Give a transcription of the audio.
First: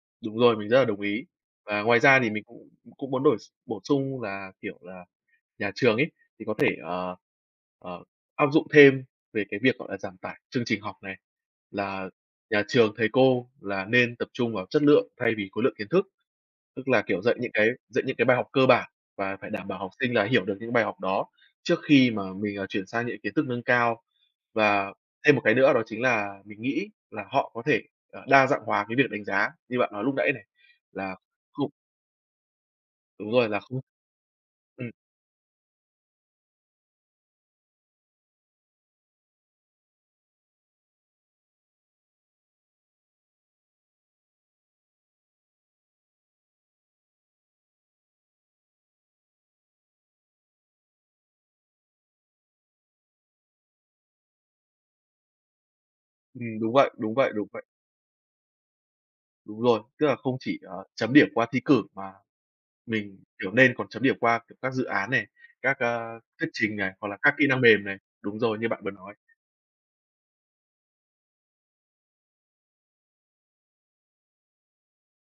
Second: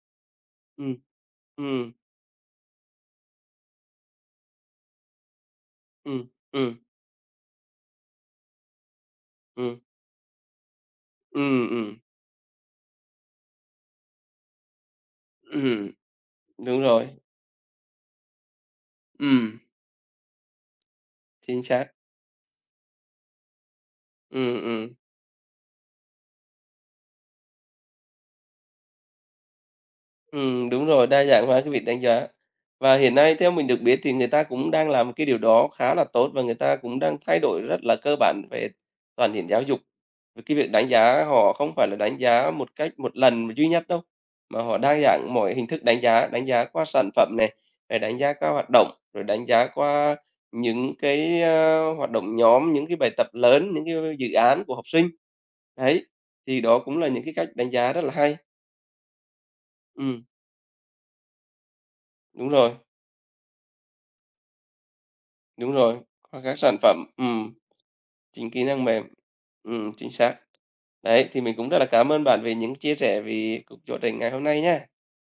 Đúng rồi, mình rất là Ừm, đồng ý. Và ừm. ngoài ra thì mình cũng cũng muốn đổi s bổ sung là, kiểu là, nhà trường ấy, Ừm, thì có thể, ừm. ờ, ờ, áp dụng thêm về cái việc, Ừm. gọi là, giảm tải chương trình học này. Ừm, ừm. Là nhà trường, thầy cô là nên tập trung vào chất lượng thay vì khối lượng kiến Ừm, thức, đúng tức là, rồi. kiểu, dạy những cái dạy những cái bài học cơ bản và phải Ừm. đảm bảo học sinh là hiểu được những bài học đó Chính trước xác. khi mà mình, ờ, chuyển sang những kiến thức nâng cao. Ừm, Và ừm. thêm một cái nữa đó chính là mình nghĩ là họ có thể là đa dạng hóa cái việc đánh giá như bạn nói lúc nãy này, Ừm, đúng rồi, là đa dạng hóa cái không việc đánh giá. Và hiện Đúng nay rồi, theo là mình không được biết thì người ta cũng đang ừm. làm một cái điều đó khá là tốt và người ta cũng đang thay đổi rất là cơ bản về toàn diện giáo dục, v cái việc đánh giá họ không phải là đánh giá một cách một lần duy nhất đâu, mà họ đa dạng mọi hình thức đánh giá, đánh giá qua sản phẩm này, à, đánh giá qua hoạt động, rồi đánh giá qua những cái, ơ, hoạt động nhóm, những cái bài tập lớn, những cái dự án của học sinh. Đấy, Ừm, thì đúng đó vậy, cũng là đúng những vậy, cái cách đúng vậy. đánh giá rất là hay. Đúng rồi, tức là Ừm. không chỉ, ờ, chấm điểm qua thi cử mà Đúng rồi. mình, kiểu, nên còn chấm điểm qua, kiểu, các dự án này, Đúng các, rồi, ơ, qua thuyết các trình sản này, phẩm, hoặc là các kỹ ừm, năng mềm này. Đúng chính rồi, kỹ như bạn năng vừa mềm nói. ừm, chính xác. Đấy, thì mình cũng rất là cám ơn bạn về những chia sẻ vì cuộc trò chuyện ngày hôm nay nhá.